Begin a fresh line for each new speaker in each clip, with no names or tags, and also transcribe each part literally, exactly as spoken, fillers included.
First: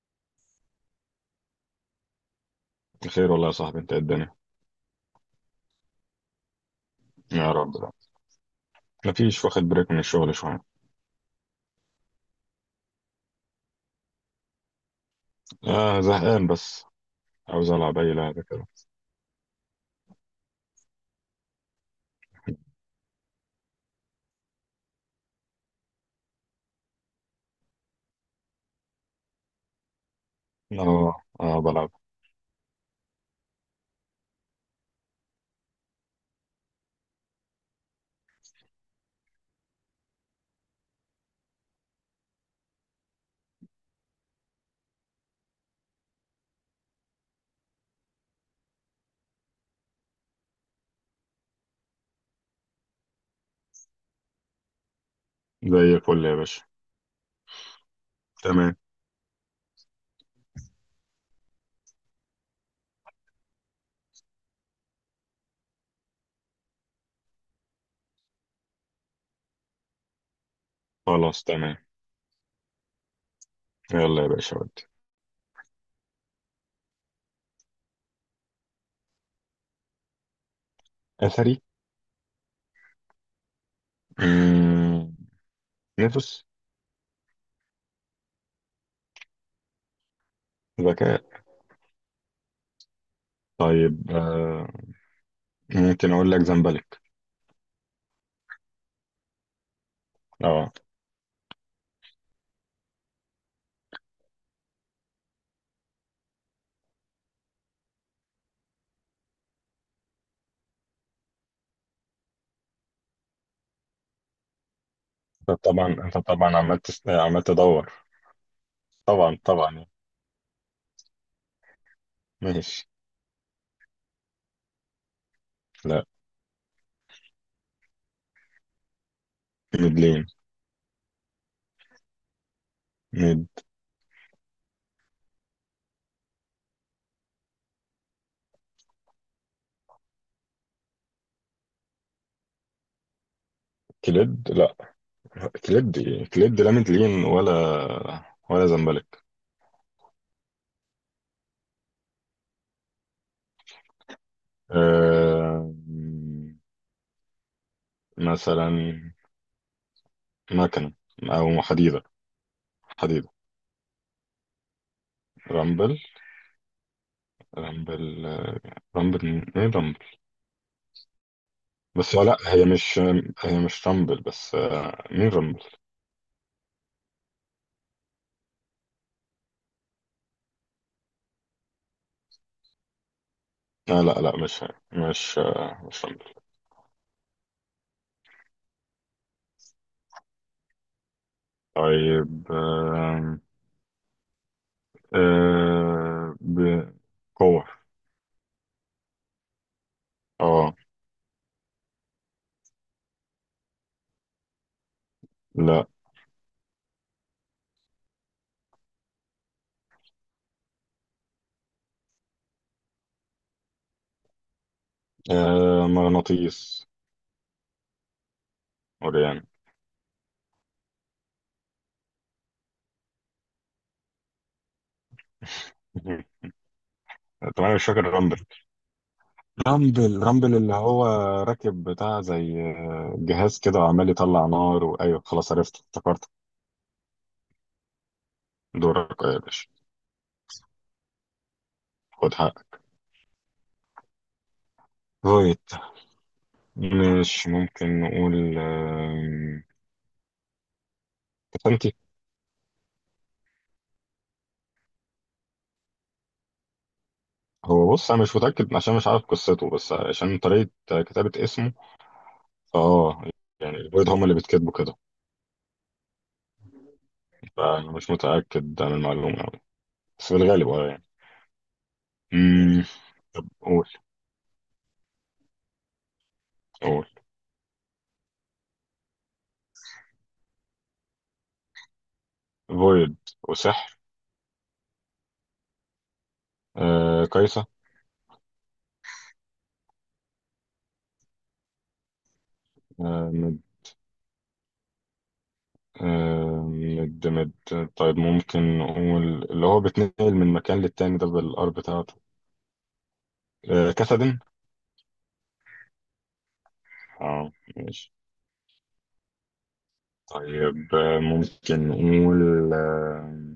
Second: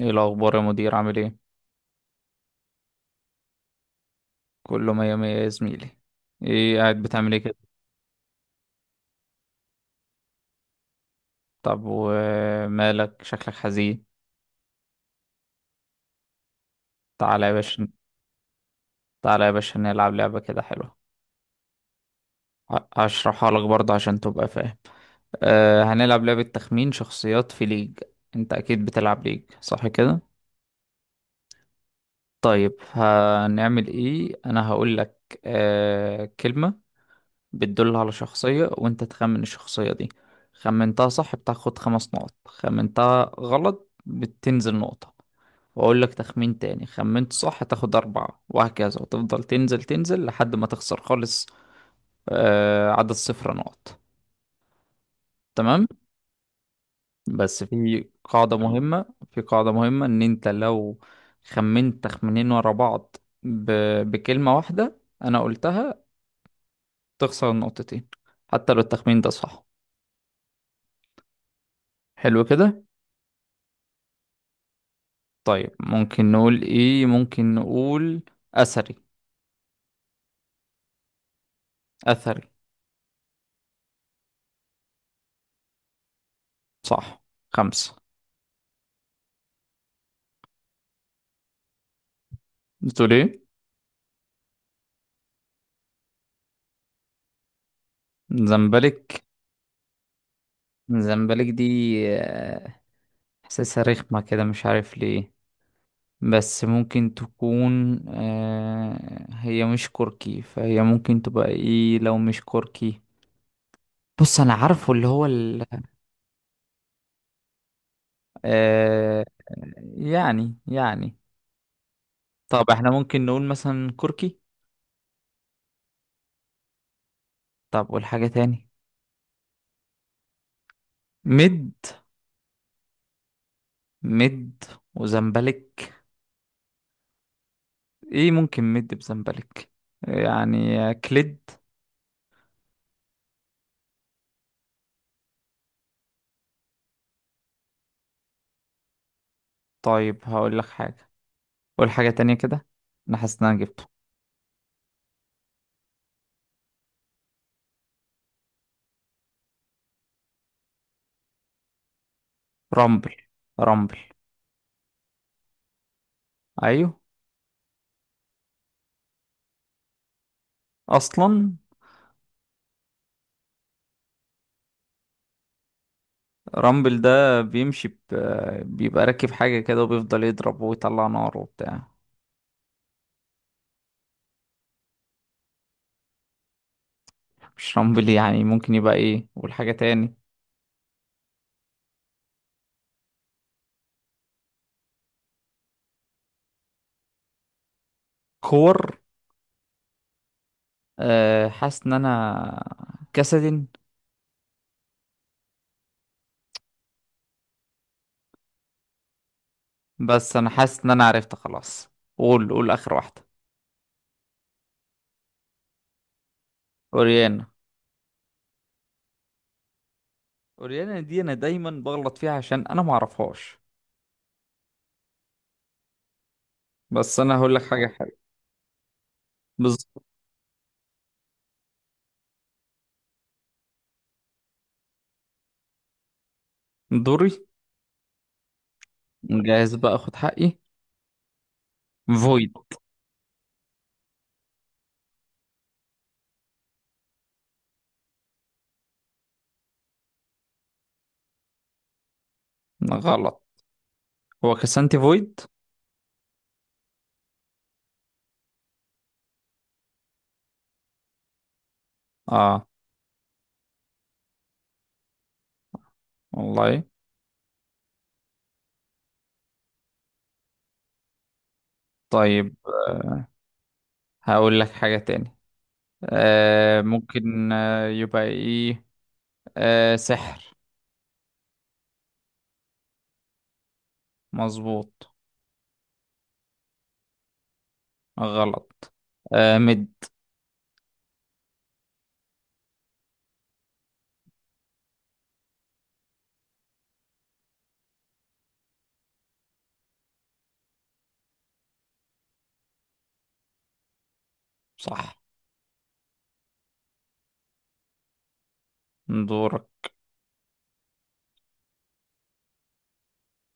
ايه الاخبار يا مدير؟ عامل ايه؟
بخير والله يا صاحبي، انت ايه الدنيا؟
كله مية مية يا زميلي. ايه قاعد بتعمل ايه
يا
كده؟
رب ده، مفيش واخد بريك من الشغل شوية.
طب ومالك شكلك حزين؟
آه، زهقان بس.
تعالى يا
عاوز
باشا.
ألعب أي لعبة كده.
تعالى يا باشا نلعب لعبة كده حلوة. ه- هشرحها لك برضه عشان تبقى فاهم. أه هنلعب لعبة تخمين شخصيات في ليج. انت اكيد بتلعب ليج، صح كده؟
اه اه، بلعب.
طيب هنعمل ايه؟ انا هقول لك أه كلمة بتدل على شخصية، وانت تخمن الشخصية دي. خمنتها صح بتاخد خمس نقط، خمنتها غلط بتنزل نقطة، واقول لك تخمين تاني. خمنت صح تاخد أربعة، وهكذا، وتفضل تنزل تنزل لحد ما تخسر خالص. آه، عدد صفر نقط. تمام.
زي الفل يا باشا.
بس في قاعدة
تمام.
مهمة. في قاعدة مهمة، ان انت لو خمنت تخمينين ورا بعض ب... بكلمة واحدة انا قلتها، تخسر النقطتين حتى لو التخمين ده صح.
خلاص، تمام.
حلو كده.
يلا يا باشا ودي.
طيب ممكن نقول ايه؟ ممكن نقول اثري.
أثري.
اثري.
مم، نفس.
صح. خمسة.
ذكاء.
بتقول ايه؟
طيب، آه ممكن أقول لك زمبلك.
زمبلك.
اه.
زمبلك دي، آه، احساسها رخمة كده مش عارف ليه. بس ممكن تكون، آه، هي مش كركي، فهي ممكن تبقى ايه لو مش كركي؟ بص انا عارفه، اللي هو
انت
ال...
طبعا انت طبعا عمال تس... عمال تدور.
آه،
طبعا طبعا يعني.
يعني يعني. طب
ماشي.
احنا ممكن نقول مثلا كركي.
لا،
طب والحاجة تاني؟
ميدلين،
مد.
ميد،
مد وزمبلك. ايه ممكن مد بزنبلك؟ يعني كليد.
كليد. لا، كليد. كليد، لا ميدلين ولا ولا زمبلك.
طيب هقول لك حاجة، قول حاجة تانية كده. انا حاسس ان انا جبته.
أه... مثلا مكنة، أو حديدة.
رامبل.
حديدة.
رامبل.
رامبل.
ايوه.
رامبل، آه، رامبل. مين رامبل؟
اصلا
بس لا، هي مش هي مش رامبل. بس آه، مين رامبل؟
رامبل ده بيمشي ب... بيبقى راكب حاجة كده وبيفضل يضرب ويطلع نار وبتاع.
لا لا لا، مش هي. مش آه، مش رامبل.
مش رامبل؟ يعني ممكن يبقى ايه؟ قول حاجة تاني.
طيب، آه، آه، ب- كور.
كور.
اه.
أه، حاسس ان انا كاسدين.
لا.
بس انا حاسس ان انا عرفت خلاص. قول قول اخر واحدة.
آه، مغناطيس.
اوريانا.
وريان.
اوريانا دي انا دايما بغلط فيها عشان انا ما اعرفهاش. بس انا هقول لك
طبعا أنا مش
حاجه
فاكر
حلوه.
رامبل.
بالظبط.
رامبل، رامبل اللي هو راكب بتاع زي جهاز كده وعمال يطلع نار، وايوه خلاص عرفت، افتكرت.
دوري،
دورك يا باشا.
جاهز بقى اخد حقي.
خد
فويد.
حقك. فويت. مش ممكن نقول آم، باتانتي.
غلط. هو كسانتي فويد.
هو بص، انا مش متاكد عشان مش عارف قصته، بس عشان طريقه كتابه اسمه
اه
فاه، يعني البيض هم اللي بيتكتبوا كده.
والله.
فانا مش متاكد عن المعلومه أوي. بس بالغالب اه يعني.
طيب.
مم.
آه،
طب قول.
هقول لك حاجه تاني. آه،
قول
ممكن آه يبقى ايه؟ آه، سحر.
فويد وسحر.
مظبوط.
آه، كايسة.
غلط. آه، مد.
آه. آه، مد مد. طيب، ممكن نقول اللي هو بيتنقل من مكان للتاني ده بالار بتاعته. آه، كسدن.
صح.
اه، ماشي.
دورك.
طيب، آه، ممكن نقول آه،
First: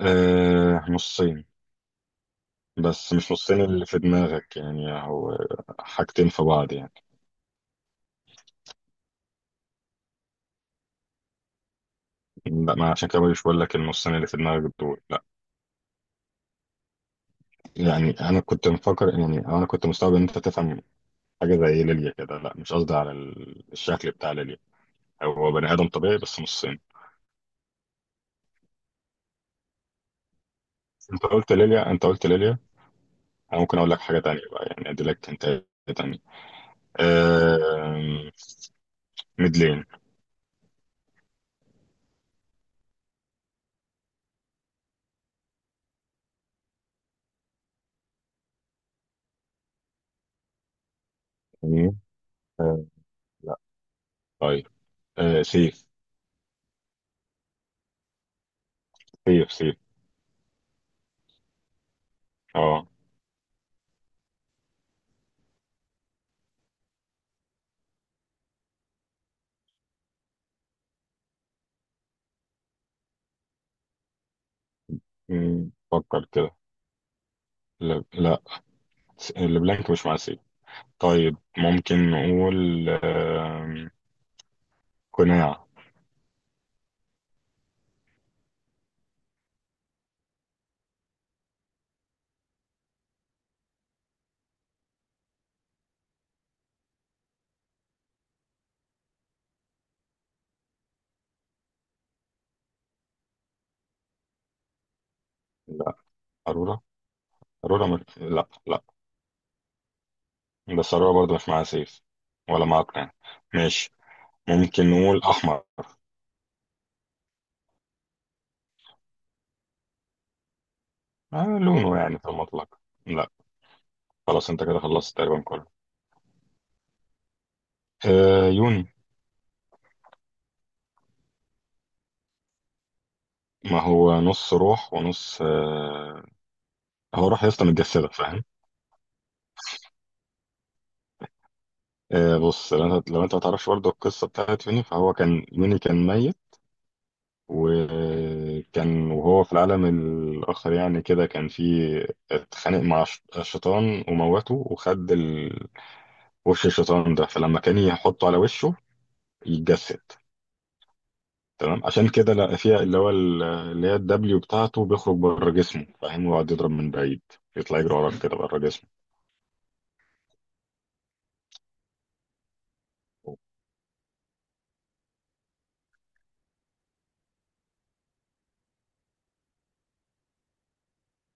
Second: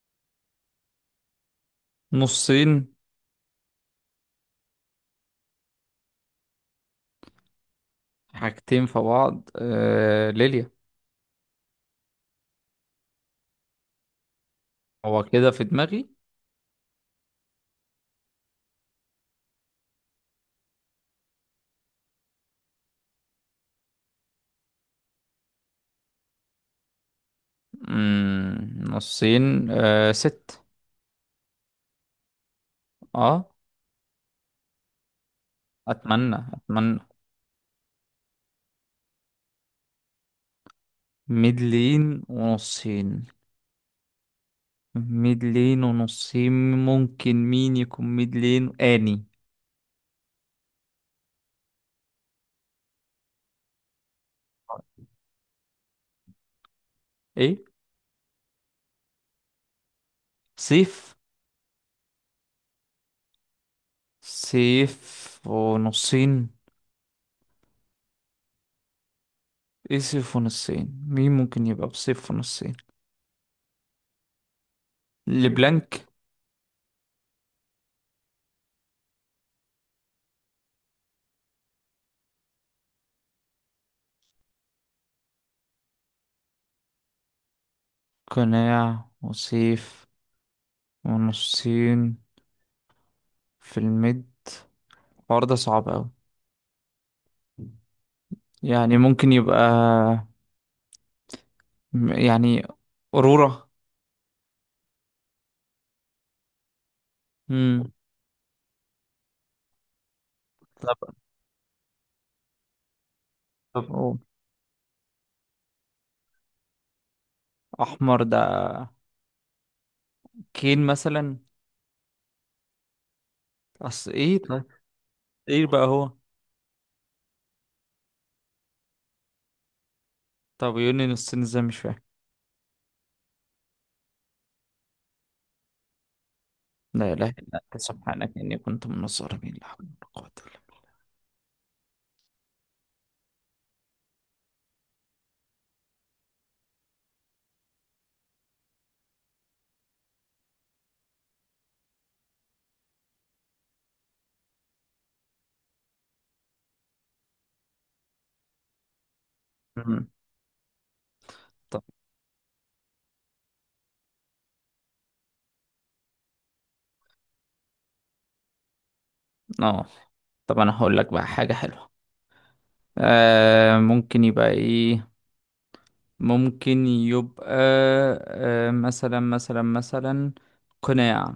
آه، نصين.
نصين.
بس مش نصين اللي في دماغك، يعني هو حاجتين في بعض يعني.
حاجتين في بعض، آه ليليا.
لا، ما عشان كده مش بقول لك النصين اللي في دماغك دول
هو
لا.
كده في دماغي.
يعني انا كنت مفكر، يعني انا كنت مستوعب ان انت تفهم حاجه زي ليليا كده. لا، مش قصدي على ال- الشكل بتاع ليليا. هو بني ادم طبيعي بس نصين.
مم، نصين، آه ست.
انت قلت ليليا، انت قلت ليليا.
اه.
انا ممكن اقول لك حاجه تانية بقى يعني، ادي لك انت. تانية.
اتمنى اتمنى.
آه... ميدلين.
ميدلين ونصين. ميدلين ونصين. ممكن مين يكون ميدلين اني؟
مم. آه... لا. طيب. آه... سيف.
ايه؟
سيف، سيف.
سيف.
اه.
سيف ونصين. ايه سيف ونصين؟ مين ممكن يبقى بسيف ونصين؟
مم،
لبلانك.
فكر كده. لا لا. س- البلانك مش مع سيف. طيب، ممكن نقول آه... قناع.
قناع وسيف ونصين في الميد، الحوار ده صعب اوي. يعني ممكن يبقى، م- يعني أورورا.
لا. أرورا. أرورا
امم.
م... لا لا. بس أرورا
طب.
برضه مش معاها سيف ولا معاها قناع. ماشي.
طب أوه.
ممكن نقول أحمر.
احمر ده، كين مثلا.
آه، لونه يعني في المطلق. لا.
اصل ايه
خلاص انت
طيب؟
كده خلصت تقريبا
ايه
كله.
بقى هو؟
آه، يوني.
طب يونين السن ازاي؟ مش فاهم.
ما هو نص روح ونص آه.
لا
هو
اله
روح يا
الا
اسطى
انت
متجسدة،
سبحانك
فاهم؟
اني كنت من الظالمين، لا حول ولا قوة الا
آه بص، لو انت لو انت ما تعرفش برضه القصة بتاعت يوني، فهو كان يوني كان ميت. وكان وهو في العالم الآخر يعني كده، كان في، اتخانق مع ش- الشيطان وموته، وخد ال... وش الشيطان ده. فلما كان يحطه على وشه
بالله.
يتجسد.
أمم. طب.
تمام، عشان كده لقى فيها اللي هو، ال- اللي هي الدبليو بتاعته بيخرج بره جسمه، فاهم؟ ويقعد يضرب من بعيد، يطلع يجري وراك كده بره جسمه.
اه. طب انا هقول لك بقى حاجة حلوة. آه، ممكن يبقى ايه؟ ممكن يبقى، آه، مثلا مثلا مثلا قناع.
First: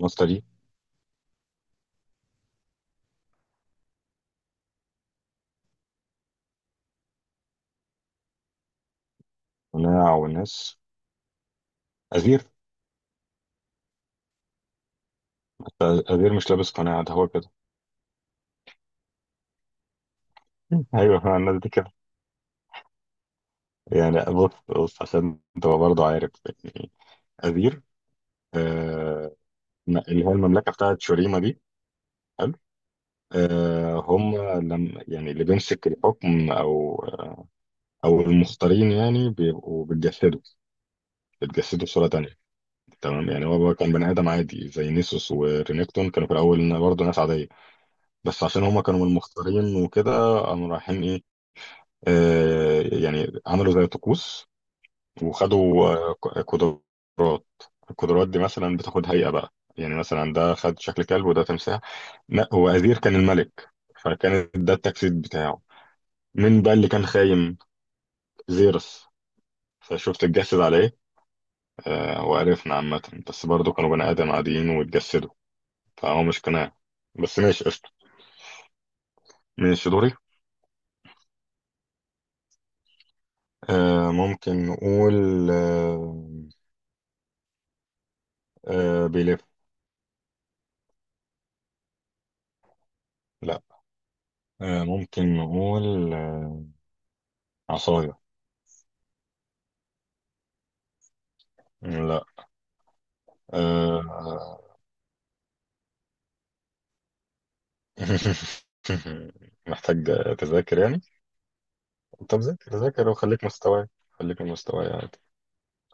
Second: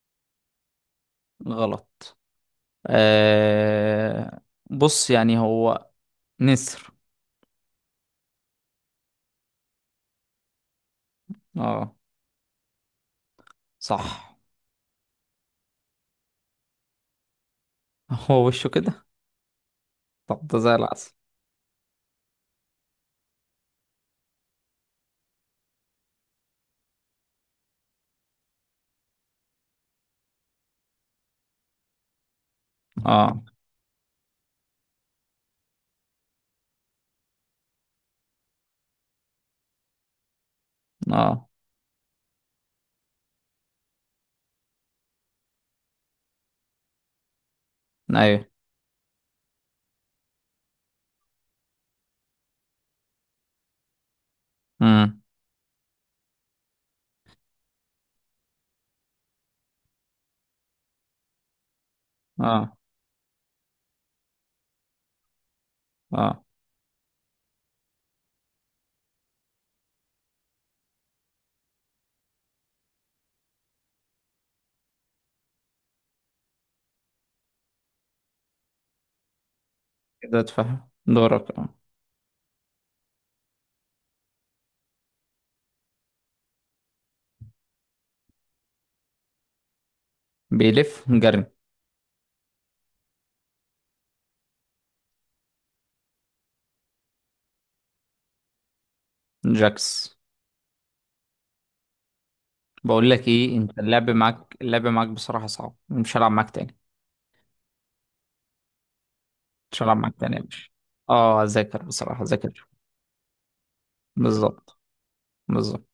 الناس دي.
غلط. آه، بص يعني هو نسر.
قناع والناس.
اه.
أزير.
صح.
أزير مش لابس قناع، ده هو كده.
هو وشه كده. طب ده زي العسل.
أيوه، مع الناس دي كده. يعني بص بص عشان تبقى برضه عارف، يعني أزير، آه، اللي هي المملكة بتاعت شوريما دي. حلو.
اه.
آه، هم لم يعني اللي بيمسك الحكم، أو أو المختارين، يعني بيبقوا بيتجسدوا.
اه.
بيتجسدوا بصورة تانية. تمام، يعني هو كان بني آدم عادي زي نيسوس ورينيكتون، كانوا في الأول برضه ناس عادية. بس
ايوه.
عشان هم كانوا من المختارين وكده قاموا رايحين إيه، آه، يعني عملوا زي طقوس،
امم
وخدوا آه، ق- قدرات. القدرات دي مثلا بتاخد هيئة بقى، يعني مثلا ده خد شكل كلب، وده تمساح. لا، هو
اه.
أزير كان الملك، فكان ده التجسيد بتاعه.
اه،
مين بقى اللي كان خايم؟ زيرس، فشفت اتجسد عليه. آه، وعرفنا عامة، بس برضه كانوا بني آدم عاديين واتجسدوا. فهو مش قناع. بس ماشي، قشطة. ماشي، دوري.
كده اتفهم. دورك اه.
آه، ممكن نقول آه، آه، بيلف.
بيلف جري.
لا. آه، ممكن نقول آه، عصاية.
جاكس.
مم، لا.
بقول لك ايه، انت، اللعب معاك
آه.
اللعب معاك بصراحة صعب، مش هلعب معاك تاني. مش هلعب
محتاج
معاك تاني يا باشا.
تذاكر يعني.
اه، اذاكر بصراحة،
طب
اذاكر.
ذاكر، ذاكر، وخليك مستواي، خليك من
بالظبط.
مستواي.
بالظبط.